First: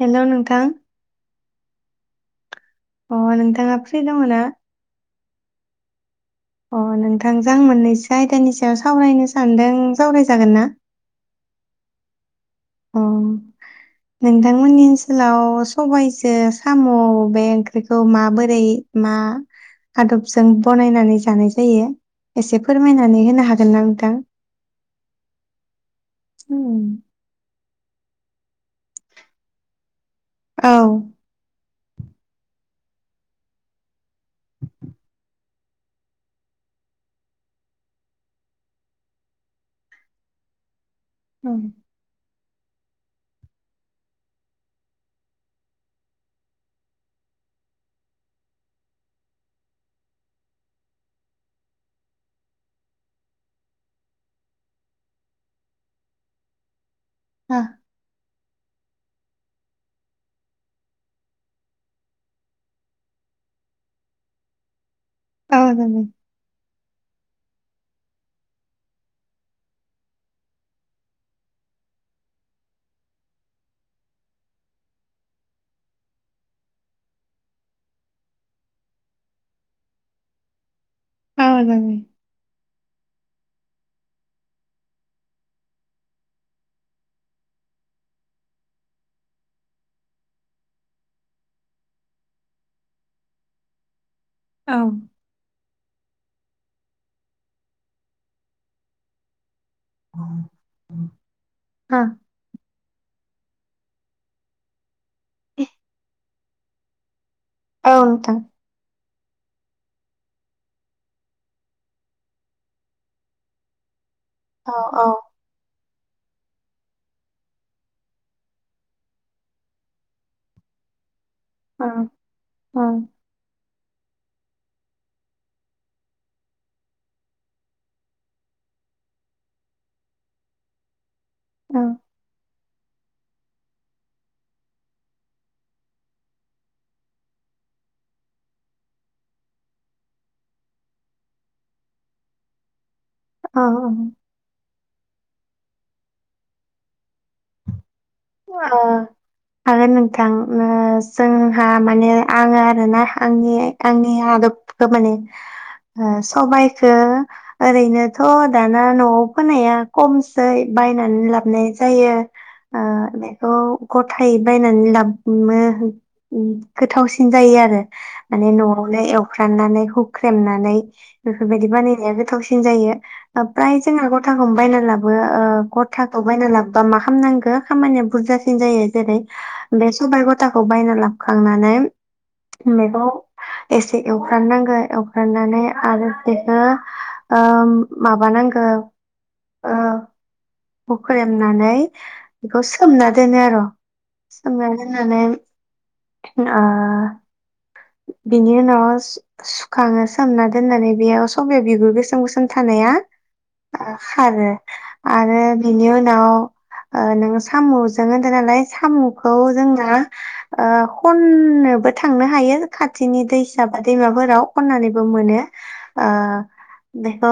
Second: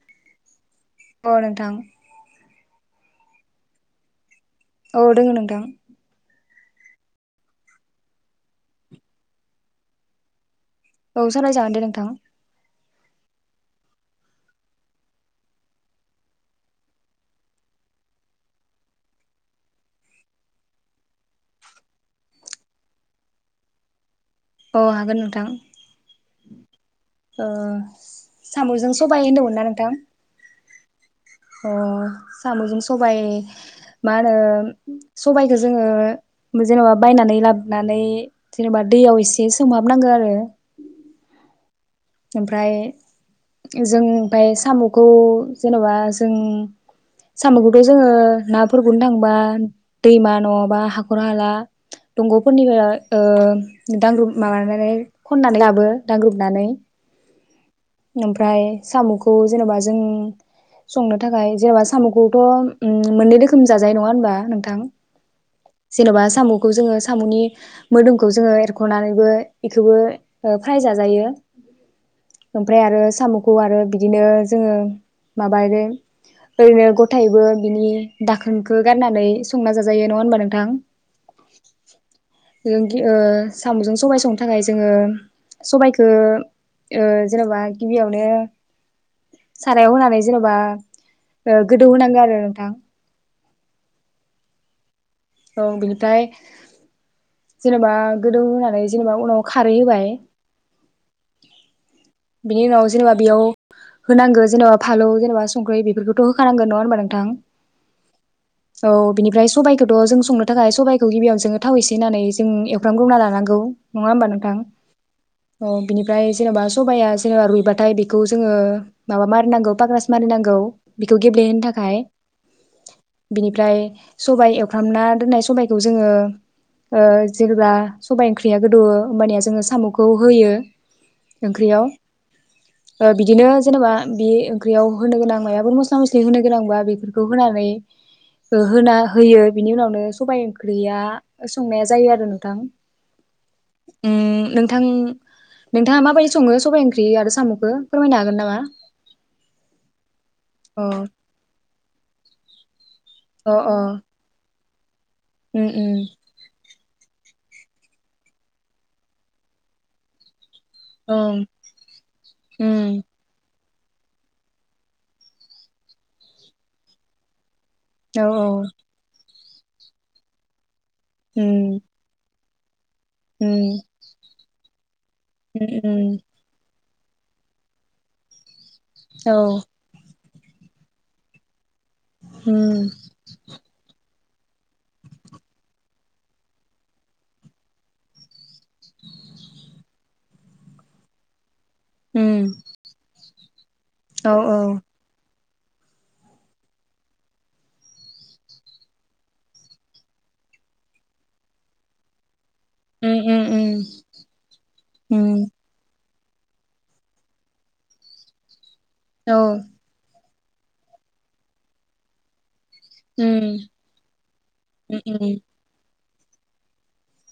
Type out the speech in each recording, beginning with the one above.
Hello नोंथां अ नोंथां अ नोंथाङा फ्रि दङ ना? औ दोङो नोंथां अ नोंथांजों आं मोननैसो आयदानि सायाव सावरायनो सानदों सावरायजागोन ना औ सावराय जागोन दे नोंथां। अ नोंथांमोननि ओनसोलाव सबाइजों साम' बे ओंख्रिखौ माबोरै मा आदबजों बनायनानै जानाय जायो एसे फोरमायनानै होनो हागोन ना नोंथां? अ हागोन नोंथां उम ओ साम'जों सबाइ होनदोंमोन ना नोंथां? औ अ साम'जों सबाइ मा होनो सबाइखो जोङो जेनेबा बायनानै लाबनानै जेनेबा दैयाव इसे से सोमहाबनांगो आरो उम ओमफ्राय जों ओमफ्राय साम'खौ जेनेबा जों साम'खौथ' जोङो नाफोरखौनो थांबा दैमा नङाबा हाखर हाला दंग'फोरनिफ्राय ओ दांग्रुम माबानानै खननानै लाबो दांग्रोमनानै आ ओमफ्राय साम'खौ जेनेबा जों संनो थाखाय जेनेबा साम'खौथ' उम मोननै रोखोमनि जाजायो। नङा होनबा नोंथां? औ जागोन जेनेबा साम' खौ जोङो सामुनि मोदोमखौ जोङो एरख'नानैबो इखोबो ओ फ्राय जाजायो ओमफ्राय आरो साम'खौ आरो बिदिनो जोङो माबा रो ओरैनो गथायैबो बिनि दाखोनखौ गारनानै संना जाजायो नङा होनबा नोंथां अ जाजायो लोंगि ओ साम'जों सबाइ संनो थाखाय जोङो सबाइखो ओ जेन'बा गिबियावनो सारायाव होनानै जेन'बा गोदौ होनांगौ आरो नोंथां औ औ बिनिफ्राय जेनेबा गोदौ होनानै जेनेबा उनाव खारै होबाय आ बिनि उनाव जेनेबा बेयाव होनांगो जेनेबा फालौ जेनेबा संख्रै बेफोरखौथ' होखानांगोन नङा होनबा नोंथां? औ नोंथां औ बिनिफ्राय सबाइखो त' जों संनो थाखाय सबाइखौ गिबियाव जोङो थाव एसे होननानै जों एवफ्राम ग्रोना लानांगौ। नङा होमबा नोंथां औ औ बिनिफ्राय जेनेबा सबाइया जेनेबा रुइबाथाय बेखौ जोङो माबा मारिनांगौ पाग्रास मारिनांगौ बेखौ गेब्लेहोनो औ थाखाय औ बिनिफ्राय सबाइ एव फ्रामना दोननाय सबाइखौ जोङो ओ जेब्ला सबाइ ओंख्रिया गोदौयो होमबानिया जोङो साम'खौ होयो ओंख्रियाव ओ बिदिनो जेनेबा बे ओंख्रियाव होनो गोनां मायबाफोर मस्ला मस्लि होनो गोनांबा बेफोरखौ होनानै ओ होना होयो। बिनि उनावनो सबाय ओंख्रिया संनाया जायो आरो नोंथां अ अ उम नोंथां नोंथाङा माबायदि सङो सबाइ ओंख्रि आरो साम'खो? अ ओ हागोन नोंथां ओ अ जोंहा माने आङो ओ ना अ आंनि अ आंनि आदब खो माने उम उम ओ सबाइ खो ओरैनोथ' दाना न'आव फोनाया खम सै बायनानै ओं लाबाय जायो ओ उम खौ गथायै बायनानै लाबनो गोथावसिन जायो आरो औ माने न'आवलाय एव हुख्राननानै हुख्रेमनानै उम बेफोरबायदि बानायनाया गोथावसिन सिन जायो ओ प्राय जोंङा ग खौनो बायना लाबो बो ओ गथाखौ बायना लाबो बा मा खाम नांगो खामानिया बुरजासिन जायो जेरै बे सबाइ गथ थाखौ बायना लाबखांनानै मेगं एसे एवफ्राम नांगो एवफ्रामनानै आरो बेखो ओ माबा नांगो। हुख्रेम नानै नै बेखौ सोमनानै दोनो आर' सोमना दोननानै अ बिनि उनाव सु-सुखाङो सोमना दोननानै बेयाव सब बिगुर गोसोम गोसोम थानाया उम उम खारो आरो उम बेनि उन दाव ओ नोङो साम'जों होनदों नालाय औ साम'खौ जोंना ओ खननोबो थांनो हायो खाथिनि उम दैसा बा दैमाफोराव खननानैबो उम मोनो ओ बेखौ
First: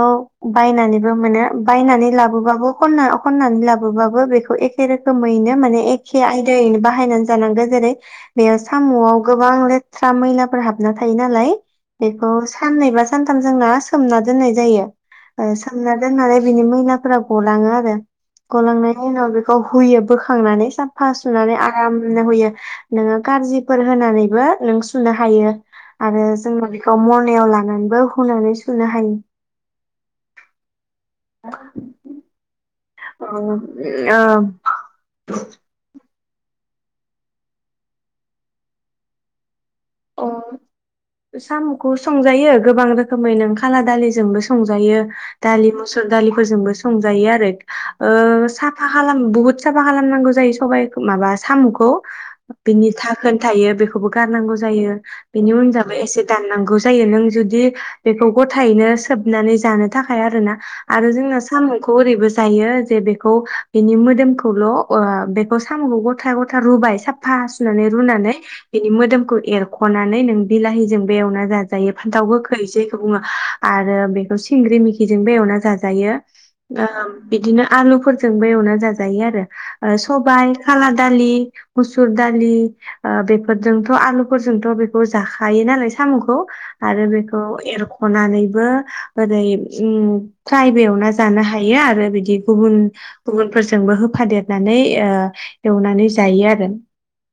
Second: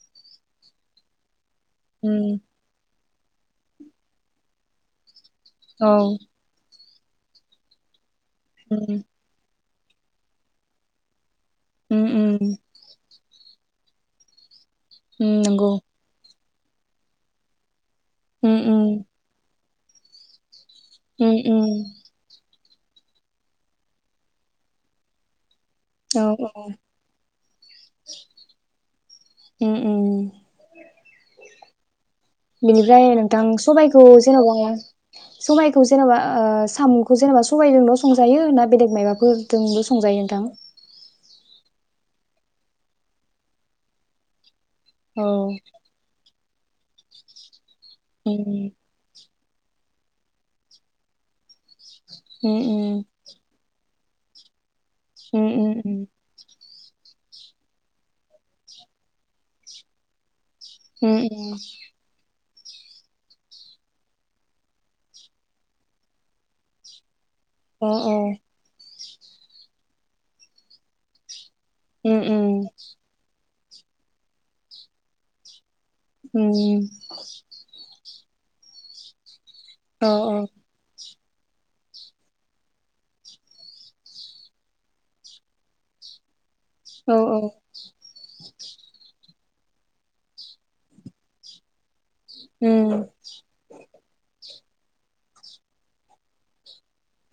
बायनानैबो मोनो। बायनानै लाबोबाबो खननो खननानै लाबोबाबो बेखौ एखे रोखोम मैनो माने औ एखे आयदायैनो बा हायनानै जानांगो जेरै बेयो उम साम'आव गोबां ले बा मैलाफोर हाबना थायो नालाय उम औ उम औ उम बेखौ उम साननैबा सानथाम जोंना सोमना दोननाय जायो। उम ओ नंगौ सोमना दोननानै बिनि मैलाफोरा गलाङो आरो। उम उम गलांनाय उनाव बेखौ हुयो बोखांनानै साफा उम सुनानै उम आरामनो हुयो। नोङो कारजिफोर होनानैबो नों सु सुनो हायो आरो औ जों औ बेखौ मनायाव लानानैबो हुनानै सुनो हायो। उम उम [unintelligible] बिनिफ्राय नोंथां सबाइखौ ओ जेन'बा सबाइखौ जेन'बा ओ साम'खौ जेनेबा सबायजोंल' संजायो ना बेलेग मायबाफोर? जोंल' संजायो ओ नोंथां साम'खौ संजायो गोबां रोखोमै नों खाला दालिजोंबो सं संजायो औ दालि, मुसुर दालि फोरजोंबो संजायो आरो। ओ उम साफा खालाम बहुत साफा खालामनांगौ जायो सबाइ माबा साम'खौ उम बिनि धाखोन थायो बेखौबो गारनांगौ जा जायो उम बेनि उन उम जाबो उम एसे दाननांगौ। जायो नों जुदि बेखौ गथायैनो सोबनानै जानो थाखाय आरो ना आरो उम जोंना सामुखौ ओरैबो जायो जे बेखौ बेनि मोदोमखौल' ओ बेखौ साम'खौ गथा गथा रुबाय सा फा सुनानै उम अ अ रुनानै नि मोदोमखौ एरख'नानै नों बिलाहिजोंबो एवना जा जायो उम फानथाव गोखै उम जैखौ बुङो आरो बेखौ सिंग्रि मिखिजोंबो एवना जा जायो ओ उम बिदिनो आलुफोरजों बो एवना जाजायो आरो ओ औ सबाइ खाला दालि, मुसुर दालि ओ बेफोरजोंथ' आलु फोरजोंथ' बेखौ जाखायो नालाय साम'खौ आरो औ बेखौ औ एरख'नानै बो ओरै उम फ्रायबो एवना जानो हायो आरो बिद दि गुबुन उम गुबुनफोरजोंबो होफादेर नानै ओ एवनानै जायो आरो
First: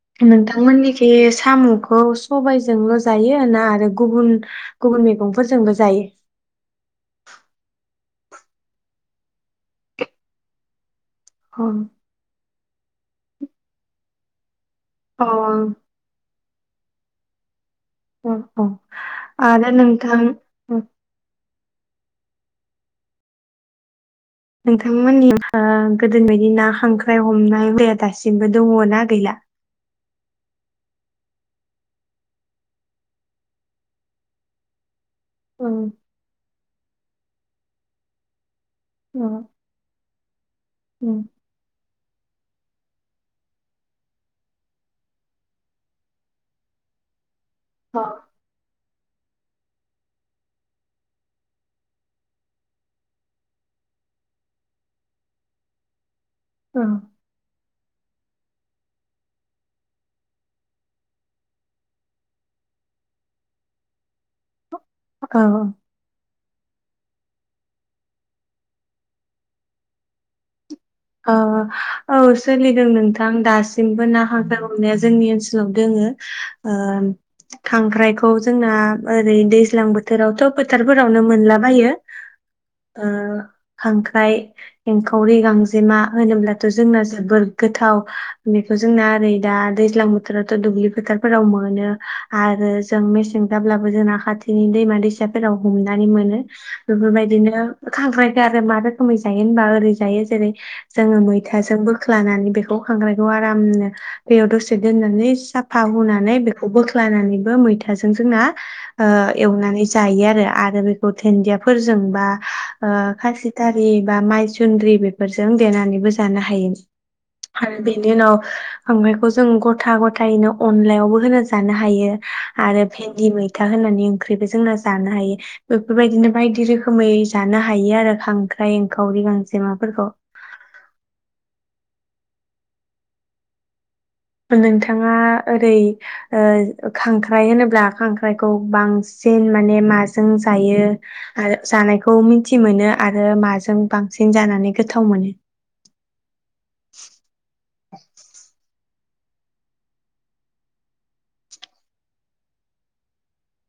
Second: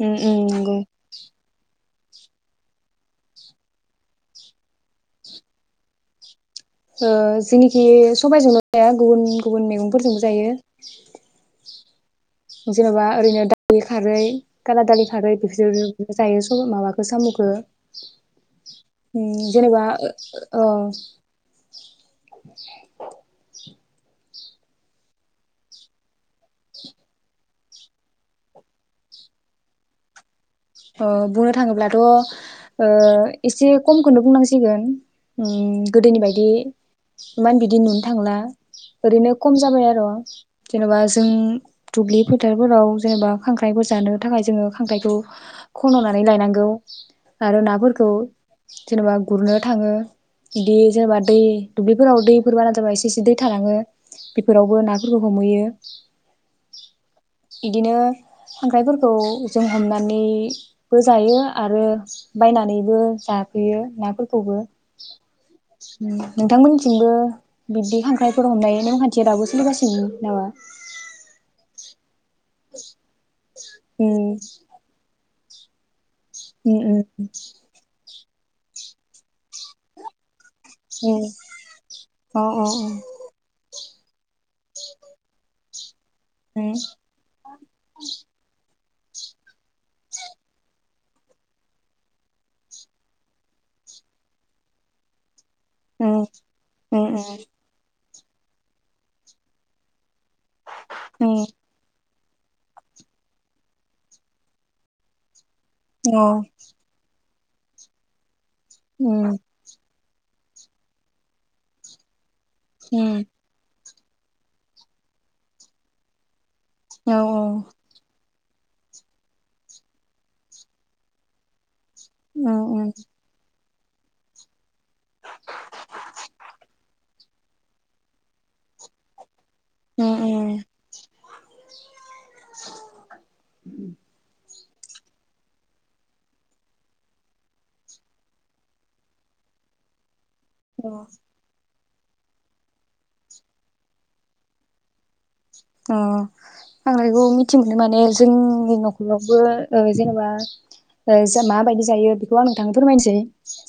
उम उम नोंथां नंगौ मोननिखि सामु खौ सबाइजोंल' जायो ना आरो गुबुन गुबुन मैगंफोरजोंबो जायो? ओ जोंनिखि सबाइजोंल' जाया गुबुन गुबुन मैगंफोरजोंबो जायो। अ जेन'बा ओरैनो दालि खारै काला दालि अ खारै बिसोरजोंबो जायो उम माबाखो साम'खौ अ अ उम आरो जेनेबा नोंथां ओ [inaudible] नोंथांमोननियावहा गोदोनि बायदि ना, हांख्राय हमनाय हुदाया दासिमबो दङ ना गैला? ओ बुंनो थाङोब्लाथ' ओ एसे कमखोनो बुंनांसिगोन उम औ गोदोनि बायदियै इमान बिदि नुनो थांला ओरैनो खम जाबाय आर' जेन'बा जों दुब्लि फोथारफोराव जेनेबा खांख्राइफोर जानो थाखाय जोङो खांख्राइखौ खन'नानै लायनांगौ आरो नाफोरखौ जेनेबा गुरनो थाङो बिदि जेनेबा दै दुब्लिफोराव दैफोर बाना जाबा एसे एसे दै थानाङो बेफोरावबो नाफोरखौ हमहैयो इदिनो खांख्रायफोरखौ जों हमनानै बो जायो आरो बायनानैबो जाफैयो नाफोरखौबो। उम औ नोंथांमोननिथिंबो बिब्दि खांख्राइफोर हमनाय नेमखान्थिया राबो सोलिगासिनो नामा? अ औ सोलिदों नोंथां दासिमबो ना उम हाग्रा हनाया जोंनि ओनसोल [unintelligible] दोङो ओ उम उम खांख्रायखौ खौ जोंना ओै दैजां बोथोरावथ' फोथारफोरावनो उम मोनलाबायो अ ओ खांख्राइ एंखावरि गां जेमा होनोब्लाथ' उम जोंना जोबोर गोथाव बे जोंना ओरै दा दैज्लां बोथोरावथ' दुब्लि फोथारफोराव मोनो आरो जों मेसें जाब्लाबो जोंना खाथिनि दैमा दैसा फोराव हमनानै उम मोनो उम बेफोरबायदिनो खांख्रायखौ आरो मा रोखोमै जायो होनबा ओरै जायो जेरै जोङो मैथाजोंबो ख्लानानै बेखौ खांख्रायखौ आरामनो दैयाव दसे दोननानै सा फावहोनानै बेखौ बोख्लानानै मैथाजों जोंना आ एवनानै जायो आरो आरो बेखौ दुन्दियाफोरजों बा आ उम अ उम खाजि [inaudible] बा माइसुन्द्रि बे फोरजों देनानैबो जानो हायो। औ हायो आरो बेनि उनाव ओमायखौ जों गथा गथायैनो अनलायावबो होनो जानो फायो उम आरो उम भेन्दि बाय फिथा होनानै ओंख्रिबो जोंना जानो हायो बेफोरबायदिनो बायदि रोखोमै जानो हायो आरो खांख्राइ एंखावरि गांजे माबाफोरखौ उम [unintelligible] नोंथाङा ओरै ओ खांख्राइ होनोब्ला खांख्राइखौ बांसिन माने माजों जों जायो अ आरो जानायखौ मिथि मोनो आरो माजों बांसिन जानानै गोथाव मोनो? अ आं बेखौ मिथि मोनो माने जोंनि न' नबो जेनेबा ओ जों माबायदि जायो बेखौ आं नोंथांनो फोरमायनोसै।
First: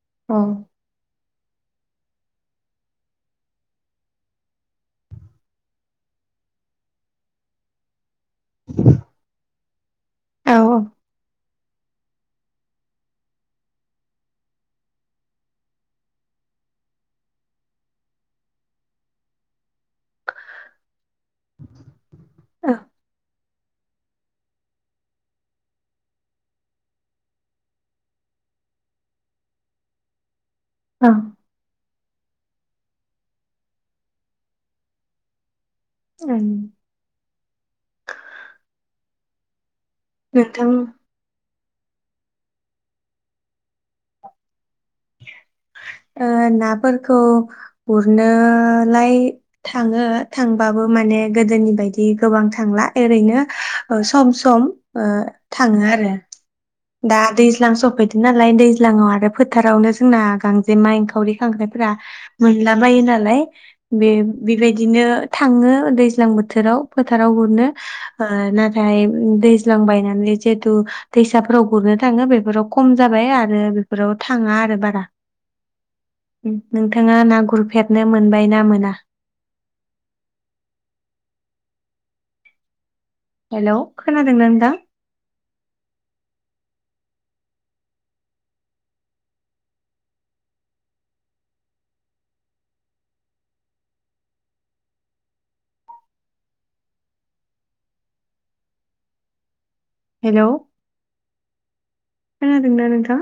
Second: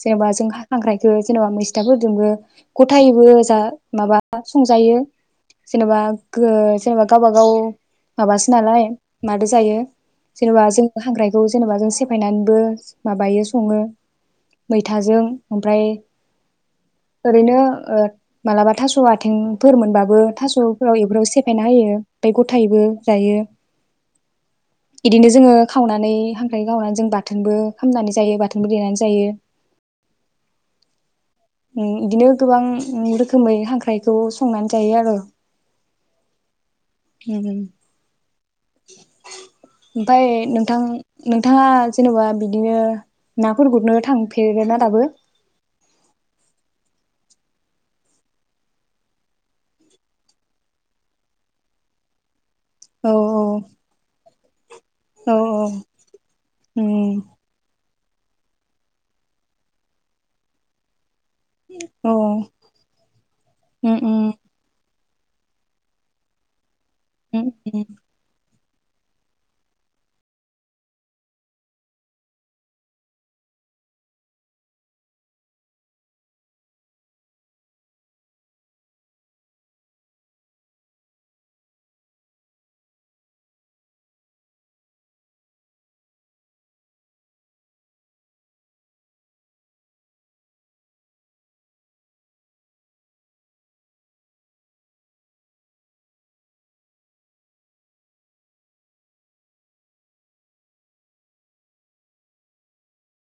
जेनेबा जों औ खांख्रायखो जेनेबा मैस्थाफोरजोंबो गथायैबो जा माबा संजायो जेनेबा गो बा गाबा गाव माबासो नालाय मादो जायो? औ जेनेबा जों हांग्रायखौ जेनेबा जों सेफायनानैबो माबायो सङो मैथाजों ओमफ्राय ओरैनो मालाबा थास' आथिंफोर मोनबाबो थास'फोराव एफ्राव फायना होयो ओमफाय औ गथायबो जायो इदिनो जोङो खावनानै हांख्राय खावनानै जों बाथोनबो खालामामनानै जायो बाथोनबो देनानै जायो आ उम इदिनो गोबां रोखोमै हांख्रायखौ संनानै जायो आर। उम [inaudible] ओमफाय नोंथां नों नोंथाङा जेनेबा बिदिनो नाफोर गुरनो थांफेरदो ना? आ ना फोरफोरखौ गुरनोलाय थाङो थांबाबो माने गोदोनि बायदि गोबांथ थांला औ ओरैनो सम सम [unintelligible] ओ औ थाङो आरो दा दैज्लां सफैदो बिदि नालाय दैज्लाङाव आरो फो फोथारावनो जोंना गांजेमा एंखावरि खांख्रायफोरा औ मोनलाबायो नालाय बे औ बेबायदिनो थाङो दैज्लां बोथोराव फोथाराव गुरनो औ ओ ना ओमफाय दैज्लां बायनानै जिहेतु दैसाफोराव गुरनो थाङो बेफोराव खम जाबाय आरो बेफोराव थाङा आरो बारा नोंथाङा ना गुरफेरनो मोनबाय ना मोना? हेलौ खोनादोंना नोंथां? हेलौ खोनादोंना नोंथां?